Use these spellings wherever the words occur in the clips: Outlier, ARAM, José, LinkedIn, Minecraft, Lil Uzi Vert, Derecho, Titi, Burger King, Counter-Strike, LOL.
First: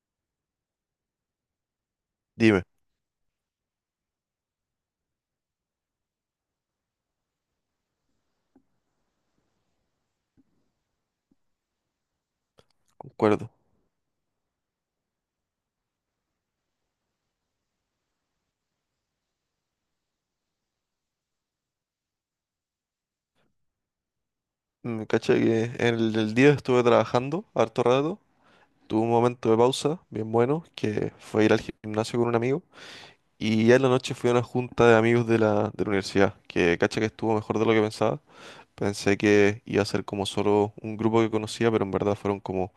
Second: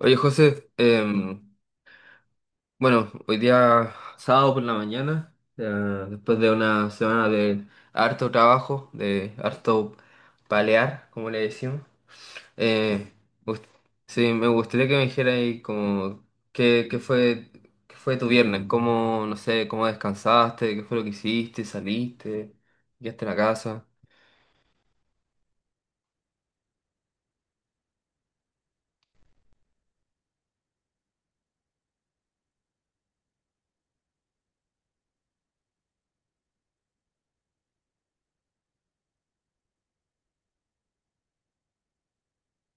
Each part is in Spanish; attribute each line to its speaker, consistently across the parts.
Speaker 1: Oye, José,
Speaker 2: Dime,
Speaker 1: bueno, hoy día sábado por la mañana, después de una semana de harto trabajo, de harto palear, como le decimos, eh,
Speaker 2: concuerdo.
Speaker 1: gust- sí, me gustaría que me dijeras ahí como qué, qué fue, qué fue tu viernes, cómo, no sé, cómo descansaste, qué fue lo que hiciste, saliste, llegaste a la casa.
Speaker 2: Caché que en el día estuve trabajando harto rato. Tuve un momento de pausa bien bueno, que fue ir al gimnasio con un amigo. Y ya en la noche fui a una junta de amigos de la universidad, que caché que estuvo mejor de lo que pensaba. Pensé que iba a ser como solo un grupo que conocía, pero en verdad fueron como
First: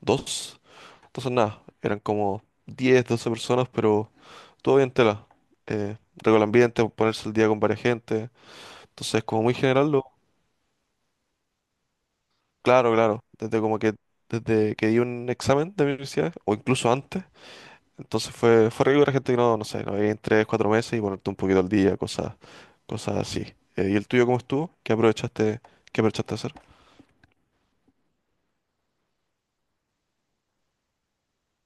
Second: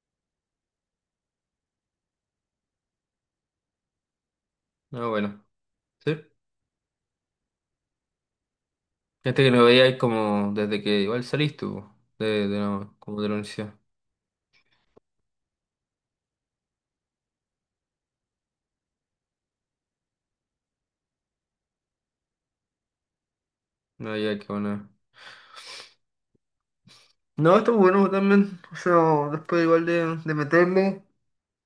Speaker 2: dos. Entonces nada, eran como 10, 12 personas, pero todo bien
Speaker 1: No,
Speaker 2: tela.
Speaker 1: bueno, sí.
Speaker 2: Rico el ambiente, ponerse al día con varias gente. Entonces, como
Speaker 1: Gente que
Speaker 2: muy
Speaker 1: no
Speaker 2: general.
Speaker 1: veíais como desde que igual saliste, po,
Speaker 2: Claro,
Speaker 1: como
Speaker 2: claro,
Speaker 1: de la
Speaker 2: desde
Speaker 1: universidad.
Speaker 2: como que desde que di un examen de mi universidad o incluso antes, entonces fue rico la gente que no no sé, no veía en 3, 4 meses y ponerte un poquito al día, cosas así. ¿Y el
Speaker 1: No,
Speaker 2: tuyo cómo
Speaker 1: ya, qué
Speaker 2: estuvo?
Speaker 1: bueno.
Speaker 2: ¿Qué aprovechaste a hacer?
Speaker 1: No, estuvo bueno también. O sea, después igual de meterme,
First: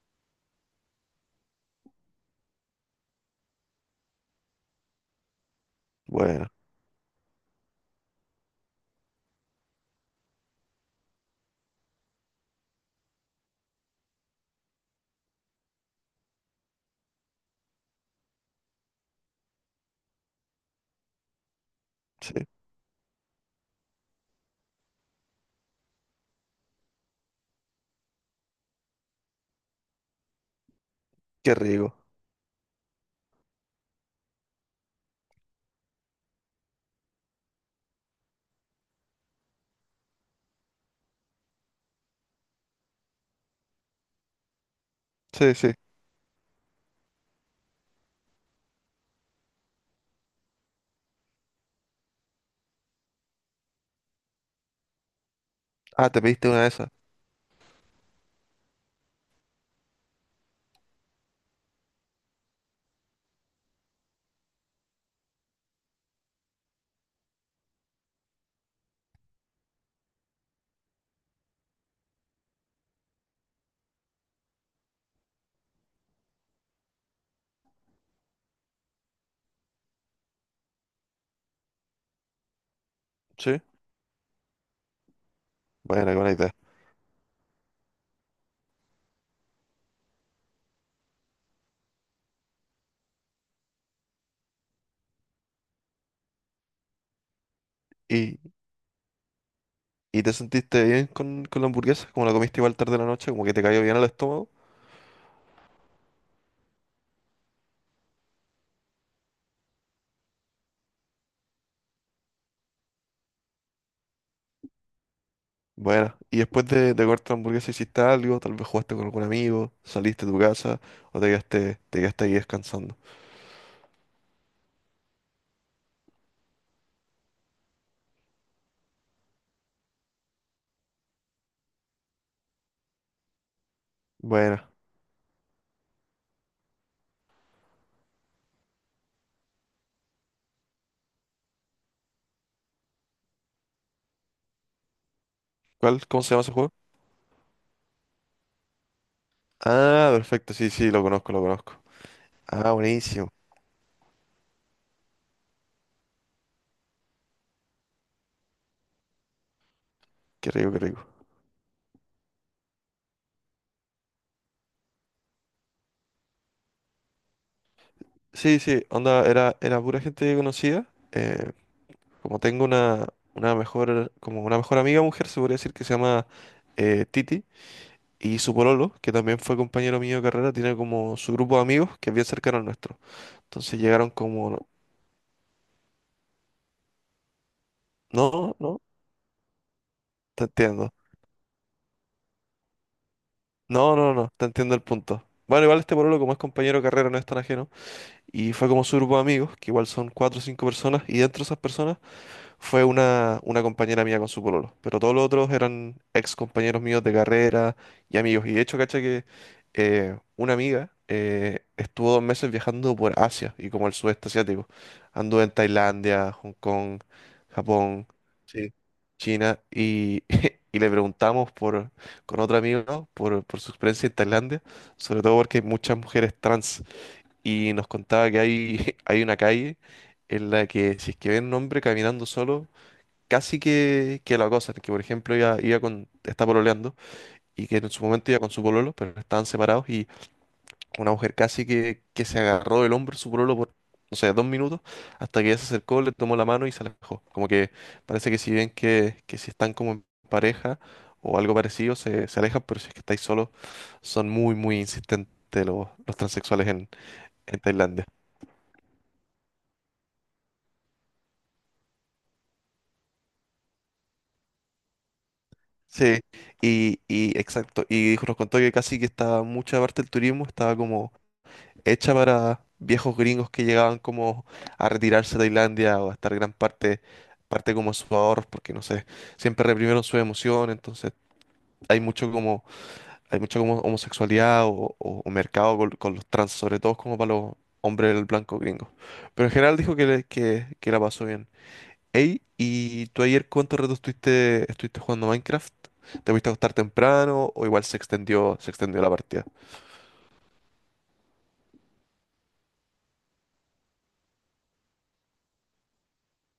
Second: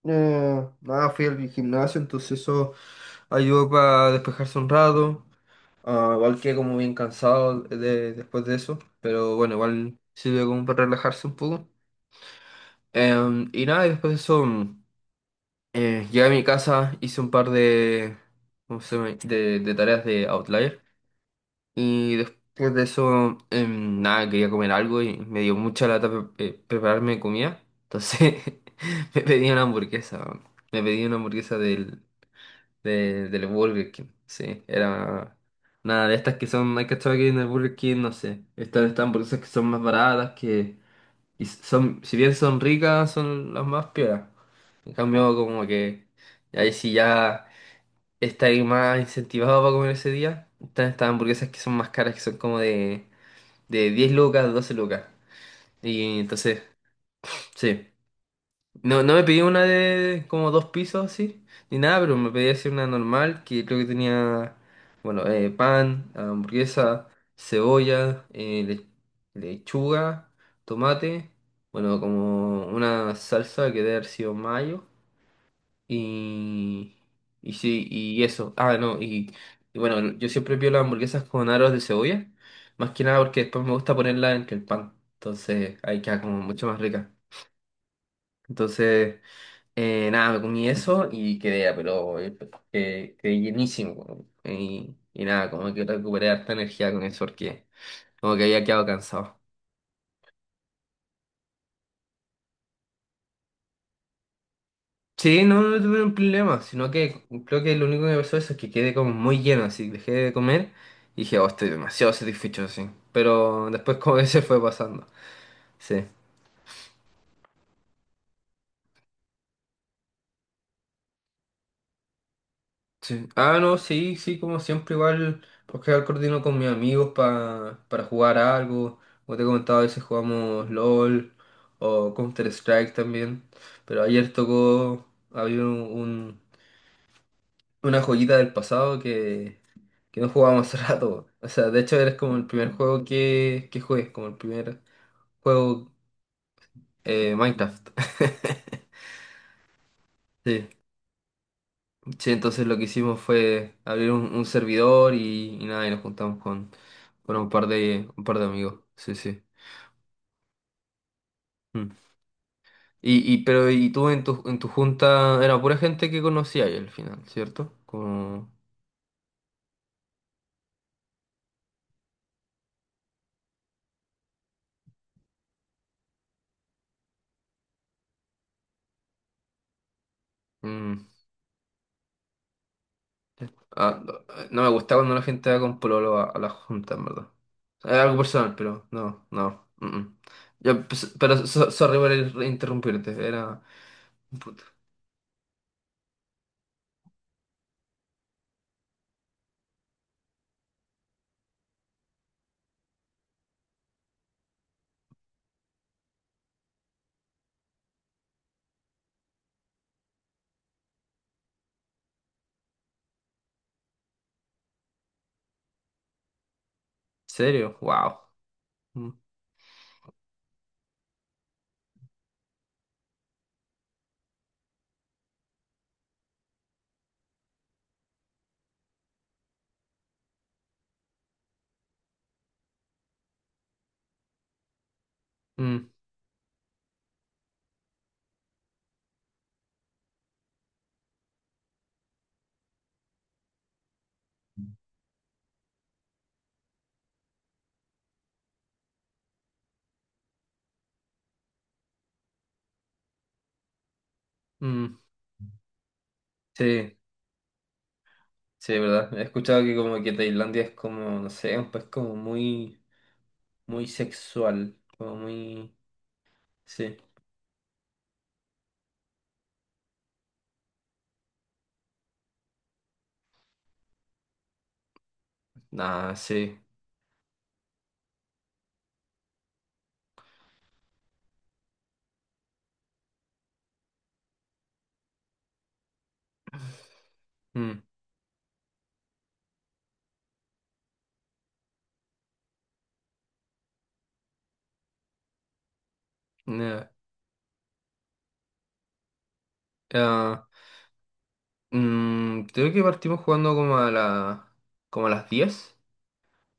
Speaker 1: nada, fui al gimnasio, entonces eso ayudó para despejarse un rato. Ah, igual
Speaker 2: Bueno,
Speaker 1: quedé como bien cansado después de eso, pero bueno, igual sirve como para relajarse un poco. Y nada, y después de eso, llegué a mi casa, hice un par de, ¿cómo se llama?, de tareas de Outlier. Y
Speaker 2: sí,
Speaker 1: después de eso, nada, quería comer algo y me dio mucha lata prepararme comida. Entonces me pedí una hamburguesa, weón. Me pedí una
Speaker 2: qué
Speaker 1: hamburguesa
Speaker 2: rico.
Speaker 1: del Burger King. Sí, era nada de estas que son, hay cachado que en el Burger King, no sé. Estas hamburguesas que son más baratas, que y son, si bien son ricas, son las más pioras. En cambio,
Speaker 2: Sí,
Speaker 1: como
Speaker 2: sí.
Speaker 1: que ahí sí ya estáis más incentivado para comer ese día. Están estas hamburguesas que son más caras, que son como de 10 lucas, 12 lucas.
Speaker 2: Ah,
Speaker 1: Y
Speaker 2: te pediste
Speaker 1: entonces,
Speaker 2: una de esas.
Speaker 1: sí. No, no me pedí una de como dos pisos así, ni nada, pero me pedí así una normal que creo que tenía, bueno, pan, hamburguesa, cebolla, lechuga, tomate, bueno, como una salsa que debe haber sido mayo. Y, y sí, y eso. Ah, no, y bueno, yo siempre pido las hamburguesas con aros de cebolla, más que nada porque
Speaker 2: Sí.
Speaker 1: después me gusta ponerla entre el pan, entonces ahí
Speaker 2: Bueno, qué
Speaker 1: queda
Speaker 2: buena
Speaker 1: como
Speaker 2: idea.
Speaker 1: mucho más rica. Entonces, nada, me comí eso y quedé, pero quedé llenísimo, weón. Y nada, como que recuperé harta energía con eso porque como
Speaker 2: ¿Y,
Speaker 1: que había quedado cansado.
Speaker 2: y te sentiste bien con, la hamburguesa? ¿Como la comiste igual tarde de la noche? ¿Como que te cayó bien al estómago?
Speaker 1: Sí, no, no tuve un problema, sino que creo que lo único que me pasó eso es que quedé como muy lleno, así dejé de comer y dije, oh, estoy demasiado satisfecho, así. Pero después como que se fue pasando. Sí,
Speaker 2: Bueno, y después de cortar hamburguesa hiciste algo, tal vez jugaste con algún amigo, saliste de tu casa o te quedaste ahí descansando.
Speaker 1: sí. Ah, no, sí, sí, como siempre igual, porque al coordino con mis amigos para jugar algo. Como te he comentado, a veces jugamos LOL o Counter-Strike también. Pero ayer
Speaker 2: Bueno,
Speaker 1: tocó, había una joyita del pasado que no jugábamos hace rato. O sea, de hecho eres como el primer juego que jugué, como el primer juego,
Speaker 2: ¿cuál? ¿Cómo se llama ese juego?
Speaker 1: Minecraft.
Speaker 2: Ah, perfecto,
Speaker 1: Sí.
Speaker 2: sí, sí, lo conozco, lo conozco.
Speaker 1: Sí, entonces
Speaker 2: Ah,
Speaker 1: lo que hicimos
Speaker 2: buenísimo,
Speaker 1: fue abrir un servidor y nada, y nos juntamos con un par de amigos. Sí, sí.
Speaker 2: qué rico, qué rico.
Speaker 1: Mm. Pero y tú en tu junta era pura gente que conocía ahí al final, ¿cierto? Como,
Speaker 2: Sí, sí, onda, era pura gente que conocía. eh, Como tengo una mejor, como una mejor amiga mujer, se podría decir que se llama Titi, y su pololo, que también fue compañero mío de carrera, tiene
Speaker 1: mm.
Speaker 2: como su grupo de amigos que es bien cercano al nuestro. Entonces
Speaker 1: Ah,
Speaker 2: llegaron
Speaker 1: no, no me
Speaker 2: como,
Speaker 1: gusta cuando la gente va con pololo a las juntas, en verdad. Es algo personal,
Speaker 2: no, no,
Speaker 1: pero no, no. Mm, mm.
Speaker 2: te
Speaker 1: Ya,
Speaker 2: entiendo.
Speaker 1: pues, pero sorry por interrumpirte, era.
Speaker 2: No, no, no, te
Speaker 1: Puta.
Speaker 2: entiendo el
Speaker 1: ¿En
Speaker 2: punto. Bueno, igual este pololo, como es compañero de carrera, no es tan ajeno. Y fue como su grupo de amigos, que igual son cuatro o cinco personas, y dentro de esas personas fue una compañera mía con su pololo, pero todos los otros eran ex compañeros míos de carrera y amigos. Y de hecho, caché que una amiga estuvo 2 meses viajando por Asia y como el sudeste asiático. Anduvo en Tailandia, Hong Kong,
Speaker 1: serio?
Speaker 2: Japón.
Speaker 1: Wow.
Speaker 2: Sí.
Speaker 1: Mm,
Speaker 2: China y, y le preguntamos con otro amigo ¿no? por su experiencia en Tailandia, sobre todo porque hay muchas mujeres trans y nos contaba que hay, hay una calle en la que si es que ven un hombre caminando solo, casi que, la cosa, que por ejemplo iba
Speaker 1: mm,
Speaker 2: con, está pololeando y que en su momento iba con su pololo, pero estaban separados y una mujer casi que se agarró del hombro de su pololo por, no sé, 2 minutos, hasta que ella se acercó, le tomó la mano y se alejó. Como que parece que si bien que si están como en pareja o algo parecido, se alejan, pero si es que estáis solos, son muy, muy
Speaker 1: mm.
Speaker 2: insistentes los transexuales en,
Speaker 1: Sí,
Speaker 2: en Tailandia.
Speaker 1: sí, verdad. He escuchado que como que Tailandia es como, no sé, un país como muy, muy sexual, como muy.
Speaker 2: Sí,
Speaker 1: Sí.
Speaker 2: y exacto, y nos contó que casi que estaba mucha parte del turismo, estaba como hecha para viejos gringos que llegaban como a retirarse de Tailandia o a
Speaker 1: Ah,
Speaker 2: estar gran
Speaker 1: sí.
Speaker 2: parte como sus ahorros, porque no sé, siempre reprimieron su emoción, entonces hay mucho como, hay mucho como homosexualidad o mercado con los trans, sobre todo como para los
Speaker 1: Mm,
Speaker 2: hombres blancos gringos. Pero en general dijo que la pasó bien. Ey, ¿y tú ayer cuánto rato estuviste jugando Minecraft? ¿Te fuiste a acostar
Speaker 1: nah.
Speaker 2: temprano o igual se extendió la partida?
Speaker 1: Ah, creo que partimos jugando como como a las diez.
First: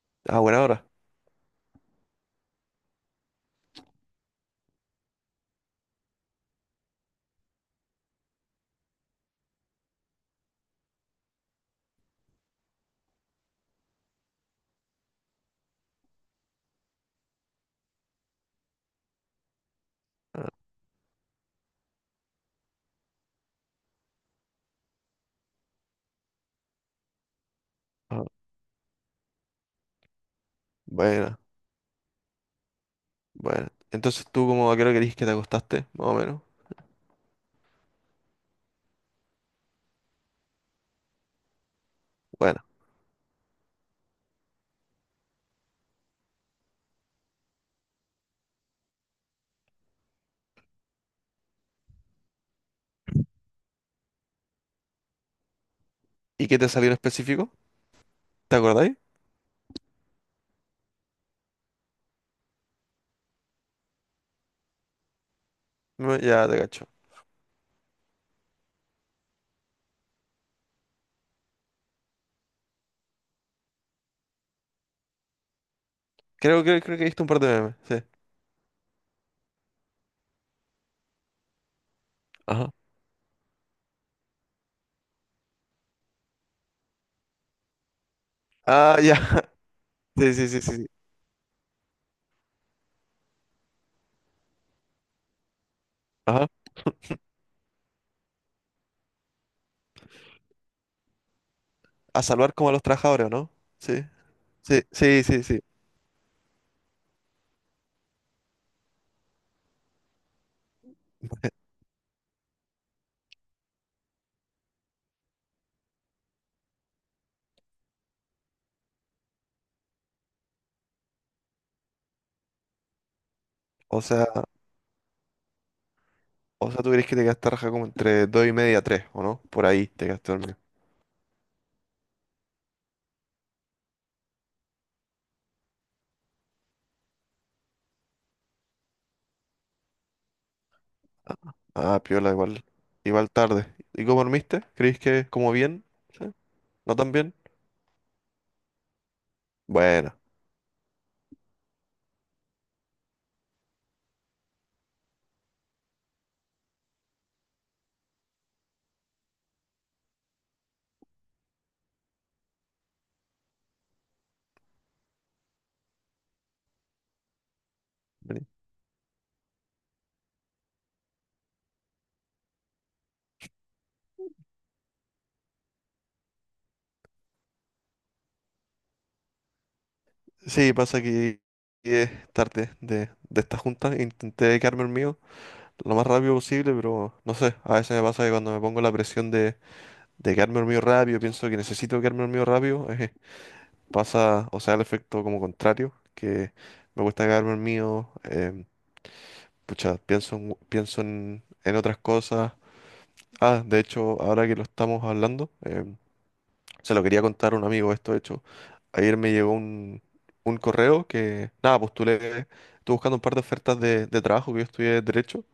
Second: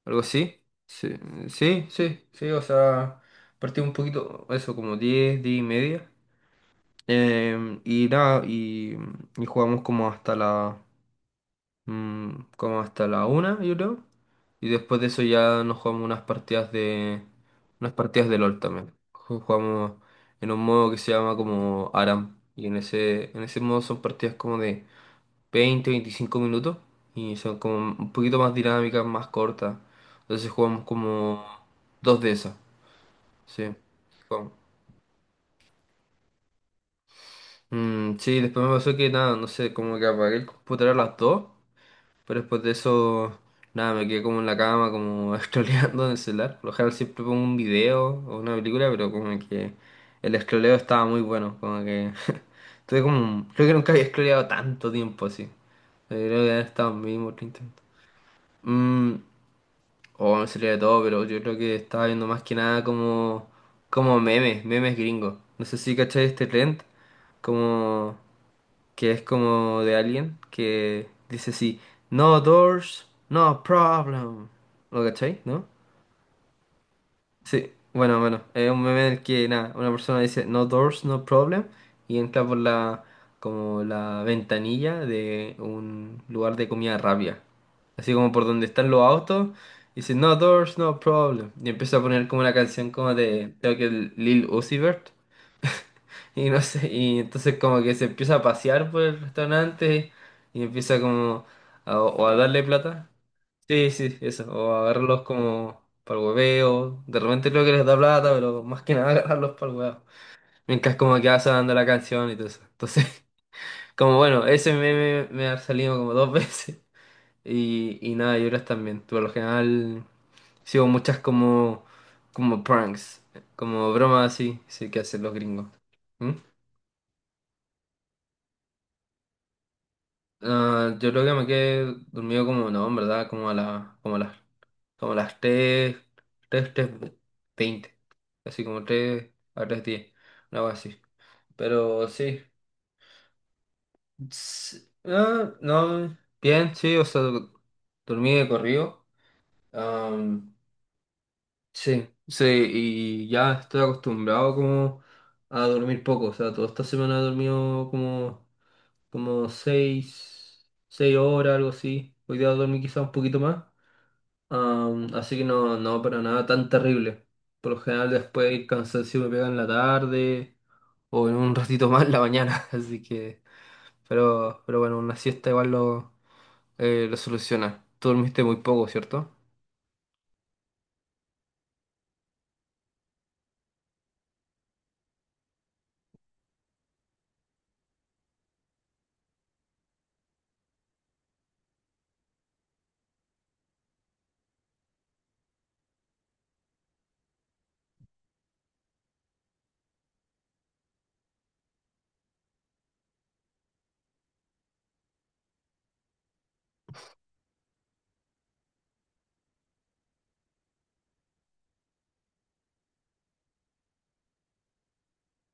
Speaker 1: Algo
Speaker 2: Ah,
Speaker 1: así.
Speaker 2: buena hora.
Speaker 1: Sí, sí, sí, sí, o sea, partí un poquito, eso, como 10 10 y media. Y nada, y jugamos mm, como hasta la una, yo creo. Y después de eso ya nos jugamos unas partidas de LOL también. Jugamos en un modo que se llama como ARAM. Y en ese modo son partidas como de 20, 25 minutos y son como un
Speaker 2: Ah,
Speaker 1: poquito más dinámicas, más cortas. Entonces jugamos
Speaker 2: buena.
Speaker 1: como dos de esas,
Speaker 2: Bueno,
Speaker 1: sí.
Speaker 2: entonces tú
Speaker 1: Jugamos.
Speaker 2: como a qué hora querís que te acostaste, más o menos.
Speaker 1: Mm, sí, después me pasó que nada, no sé, como que apagué el computador a las 2, pero
Speaker 2: Bueno,
Speaker 1: después de eso, nada, me quedé como en la cama, como scrolleando en el celular. Por lo general siempre pongo un video o una película, pero como que el scrolleo estaba muy bueno, como que tuve como, creo que nunca había scrolleado tanto tiempo así. Yo creo
Speaker 2: ¿y
Speaker 1: que
Speaker 2: qué
Speaker 1: han
Speaker 2: te salió
Speaker 1: estado
Speaker 2: en
Speaker 1: mínimo
Speaker 2: específico?
Speaker 1: 30 minutos.
Speaker 2: ¿Te acordáis?
Speaker 1: O me salía de todo, pero yo creo que estaba viendo más que nada como memes, memes gringos. No sé si
Speaker 2: No,
Speaker 1: cachai este
Speaker 2: ya te
Speaker 1: trend,
Speaker 2: cacho.
Speaker 1: como que es como de alguien que dice así, no doors, no problem. ¿Lo cachai? ¿No?
Speaker 2: Creo que viste un par de
Speaker 1: Sí,
Speaker 2: memes, sí.
Speaker 1: bueno, bueno, es un meme en el que nada, una persona dice no doors, no problem y entra por
Speaker 2: Ajá.
Speaker 1: la como la ventanilla de un lugar de comida rápida. Así como por donde están
Speaker 2: Ah,
Speaker 1: los
Speaker 2: ya.
Speaker 1: autos, dice
Speaker 2: Sí,
Speaker 1: no
Speaker 2: sí, sí, sí.
Speaker 1: doors,
Speaker 2: Sí.
Speaker 1: no problem y empieza a poner como una canción como de creo que Lil Uzi Vert
Speaker 2: Ajá.
Speaker 1: y no sé, y entonces como que se empieza a pasear por el restaurante y empieza como
Speaker 2: A
Speaker 1: o a
Speaker 2: salvar
Speaker 1: darle
Speaker 2: como a los
Speaker 1: plata.
Speaker 2: trabajadores, ¿o no?
Speaker 1: Sí,
Speaker 2: Sí.
Speaker 1: sí, eso. O
Speaker 2: Sí,
Speaker 1: agarrarlos
Speaker 2: sí, sí, sí.
Speaker 1: como para el hueveo. De repente creo que les da plata, pero más que nada agarrarlos para el hueveo. Mientras como que va sonando la canción y todo eso. Entonces, como bueno, ese meme me ha salido como dos veces. Y nada, y otras también. Por lo general sigo muchas como pranks. Como
Speaker 2: O sea,
Speaker 1: bromas así, sí, que hacen los gringos. ¿Mm?
Speaker 2: o sea, tú crees que te quedaste raja como entre 2:30, 3, ¿o no? Por ahí te quedaste dormido.
Speaker 1: Ah, yo creo que me quedé dormido como, no, en verdad, como a las tres, tres 3:20. Así como 3 a 3:10. Algo así.
Speaker 2: Ah,
Speaker 1: Pero
Speaker 2: piola,
Speaker 1: sí.
Speaker 2: igual. Igual tarde. ¿Y cómo dormiste?
Speaker 1: s-
Speaker 2: ¿Crees que como
Speaker 1: ah,
Speaker 2: bien?
Speaker 1: no,
Speaker 2: ¿Sí?
Speaker 1: bien, sí,
Speaker 2: ¿No
Speaker 1: o
Speaker 2: tan
Speaker 1: sea,
Speaker 2: bien?
Speaker 1: dormí de corrido.
Speaker 2: Bueno.
Speaker 1: Am, sí, sí, y ya estoy acostumbrado como a dormir poco. O sea, toda esta semana he dormido como seis horas, algo así. Hoy día dormí quizá un poquito más. Así que no, no, para nada tan terrible. Por lo general después el cansancio me pega en la tarde o en un ratito más en la mañana. Así que, pero bueno, una siesta igual lo soluciona. Tú dormiste muy poco, ¿cierto?
Speaker 2: Sí, pasa que es tarde de esta junta. Intenté quedarme el mío lo más rápido posible, pero no sé. A veces me pasa que cuando me pongo la presión de quedarme el mío rápido, pienso que necesito quedarme el mío rápido, pasa, o sea, el efecto como contrario, que me cuesta quedarme el mío. Pucha, pienso, pienso en otras cosas. Ah, de hecho, ahora que lo estamos hablando. Se lo quería contar a un amigo esto, de hecho. Ayer me llegó un correo que, nada, postulé, estuve buscando un par de ofertas de trabajo que yo estudié Derecho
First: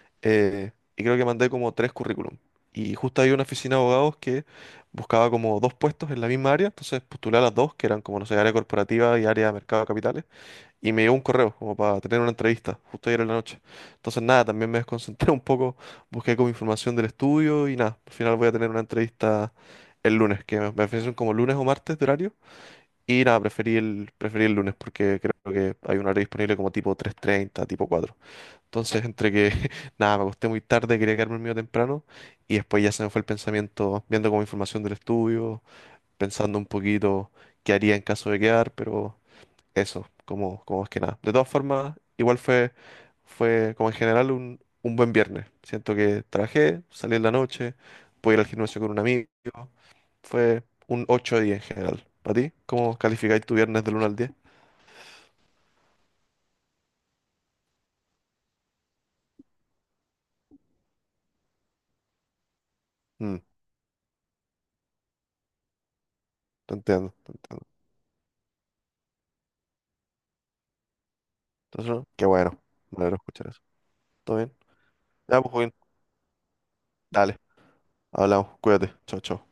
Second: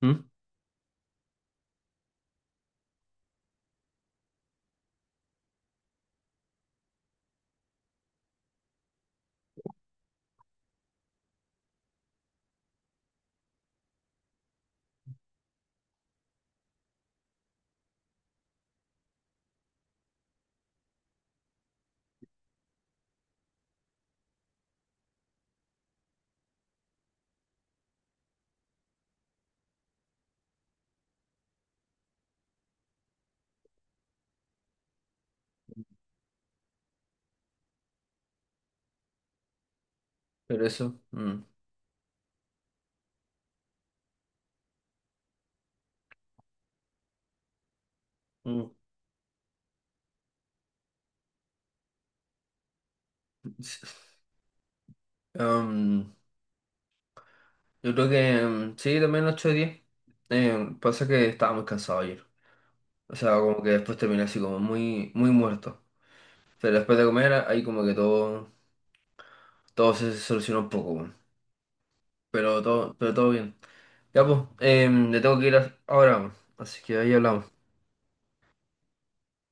Speaker 1: ¿Mm?
Speaker 2: y creo que mandé como tres currículum. Y justo había una oficina de abogados que buscaba como dos puestos en la misma área, entonces postulé a las dos, que eran como, no sé, área corporativa y área de mercado de capitales. Y me llegó un correo como para tener una entrevista, justo ayer en la noche. Entonces nada, también me desconcentré un poco, busqué como información del estudio y nada, al final voy a tener una entrevista el lunes, que me ofrecen como lunes o martes de horario. Y nada, preferí el lunes porque creo que hay un horario disponible como tipo 3:30 tipo 4. Entonces entre que nada, me acosté muy tarde, quería quedarme medio temprano y después ya se me fue el pensamiento viendo como información del estudio, pensando un poquito qué haría en caso de quedar, pero. Eso, como,
Speaker 1: Pero
Speaker 2: como más que
Speaker 1: eso.
Speaker 2: nada. De
Speaker 1: Mm,
Speaker 2: todas formas, igual fue como en general un buen viernes. Siento que trabajé, salí en la noche, pude ir al
Speaker 1: mm.
Speaker 2: gimnasio con un amigo. Fue un 8 de 10 en general. ¿Para ti? ¿Cómo calificáis tu viernes del 1 al 10?
Speaker 1: Am, Yo creo que sí, también 8 de diez. Pasa que estaba muy cansado ayer. O sea,
Speaker 2: Mm,
Speaker 1: como que después terminé así como muy, muy muerto.
Speaker 2: te
Speaker 1: Pero después de
Speaker 2: entiendo,
Speaker 1: comer,
Speaker 2: te
Speaker 1: ahí
Speaker 2: entiendo.
Speaker 1: como que todo se solucionó un poco, weón.
Speaker 2: Entonces, ¿no? Qué bueno,
Speaker 1: Pero todo,
Speaker 2: me
Speaker 1: pero
Speaker 2: alegro
Speaker 1: todo
Speaker 2: escuchar
Speaker 1: bien.
Speaker 2: eso.
Speaker 1: Ya
Speaker 2: ¿Todo
Speaker 1: pues,
Speaker 2: bien?
Speaker 1: le tengo
Speaker 2: Ya,
Speaker 1: que
Speaker 2: pues,
Speaker 1: ir
Speaker 2: Joaquín,
Speaker 1: ahora, weón. Así que ahí
Speaker 2: dale,
Speaker 1: hablamos.
Speaker 2: hablamos, cuídate, chao, chao.